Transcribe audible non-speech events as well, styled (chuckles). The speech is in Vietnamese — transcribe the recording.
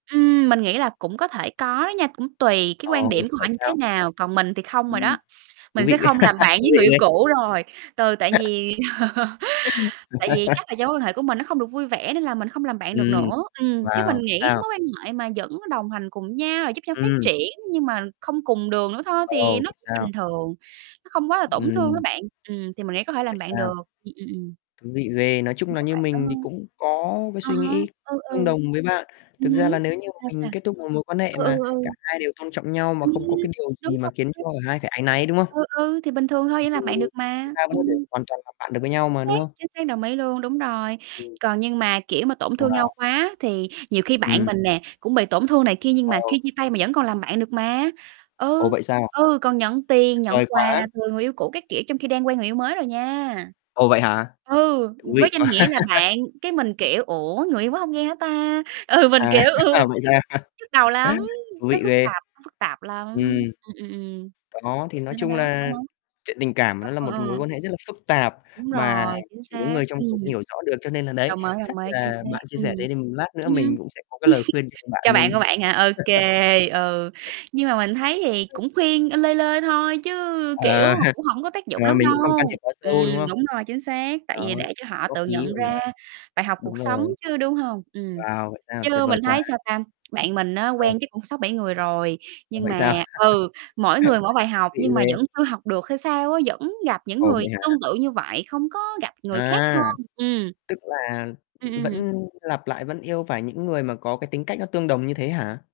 Ừm, mình nghĩ là cũng có thể có đó nha, cũng tùy cái Ờ, quan điểm của vậy họ như thế sao? nào, còn mình thì không rồi Ừm, đó. thú Mình sẽ vị, không làm (laughs) bạn thú với vị người yêu ghê. cũ rồi. Ừ, tại (laughs) vì (laughs) tại vì chắc (laughs) là do mối quan hệ của mình nó không được vui vẻ, nên là mình không làm bạn được Ừm. nữa. Ừm, chứ Wow, mình vậy nghĩ sao? mối quan hệ mà vẫn đồng hành cùng nhau, rồi giúp nhau phát Ừm. triển nhưng mà không cùng đường nữa thôi, thì Ồ, nó vậy cũng sao? bình thường. Nó không quá là tổn thương á Ừm. bạn, ừm, thì mình nghĩ có thể Vậy làm bạn sao? được. Ừm, ừm, ừm. Thú vị ghê, nói chung Nhưng là mà như bạn có mình thì hông? cũng có cái À suy há. nghĩ Ừ, ừ. tương đồng với bạn. Ừm Thực ra hứm. là nếu như mà Sao, mình sao? kết thúc một mối quan hệ Ừ, ừ, mà cả ừ. hai đều tôn trọng nhau, mà Ừm, không có cái điều đúng gì mà khiến cho rồi. cả hai phải áy náy, đúng không? Ừ, ừ. Thì bình thường thôi, Ừm, vẫn làm bạn được chúng mà. ta vẫn Ừm. có thể hoàn toàn làm bạn được với nhau Chính mà, đúng xác, không? chính xác, đồng ý luôn, đúng rồi. Ừm. Còn nhưng mà, kiểu, mà tổn thương nhau Wow. quá thì nhiều khi bạn Ừm. mình nè, cũng bị tổn thương này kia, nhưng mà Ừ. khi chia tay mà vẫn còn làm bạn được mà. Ồ, Ừ, vậy sao? ừ. Còn nhận tiền, nhận Vời quà quá. từ người yêu cũ các kiểu trong khi đang quen người yêu mới rồi nha. Ồ, vậy hả? Ừ, Thú với vị danh quá. nghĩa là (laughs) bạn. Cái mình, kiểu, ủa, người yêu mới hông ghen hả ta? Ừ, mình, À, kiểu, ừ, (laughs) vậy sao, nhức đầu lắm. thú Nó vị phức ghê. tạp nó phức tạp lắm. Ừm. Ừm, ừm, ừm. Đó, thì nói Đó, đó, chung đó. À là há. chuyện tình cảm Ờ, nó là ờ, một mối ờ. quan hệ rất là phức tạp Đúng mà rồi, chính chỉ có xác. người trong cuộc Ừm. hiểu rõ được. Cho nên là, đấy, Đồng ý, chắc đồng ý, chính là xác. bạn chia Ừm, sẻ thế thì lát nữa ừm. mình (laughs) cũng sẽ có cái lời khuyên cho bạn Cho bạn mình. của bạn hả? OK. Ừ, (laughs) nhưng mà mình thấy thì cũng khuyên lơi lơi thôi chứ, kiểu, Ờ. mà (chuckles) cũng hổng có tác dụng Ờ, lắm mình cũng không can đâu. thiệp quá sâu, Ừm, đúng không? đúng rồi, chính xác. Đó, Tại vì để cho họ góp tự ý nhận rồi nhỉ? ra bài học cuộc Đúng sống rồi. chứ, đúng hông? Ừm. Wow vậy sao, tuyệt Chứ vời mình quá. thấy, sao ta, bạn mình á, Ờ. quen chắc cũng 6-7 người rồi, Ồ, nhưng vậy sao? mà (chuckles) ừ, mỗi người mỗi bài Thú học vị nhưng mà ghê. vẫn chưa học được hay sao á. Vẫn gặp những Ồ, người vậy hả? tương tự như vậy, không có gặp người khác À, hơn. Ừm. tức là Ừm, ừm. vẫn lặp lại, vẫn yêu phải những người mà có cái tính cách nó tương đồng như thế hả?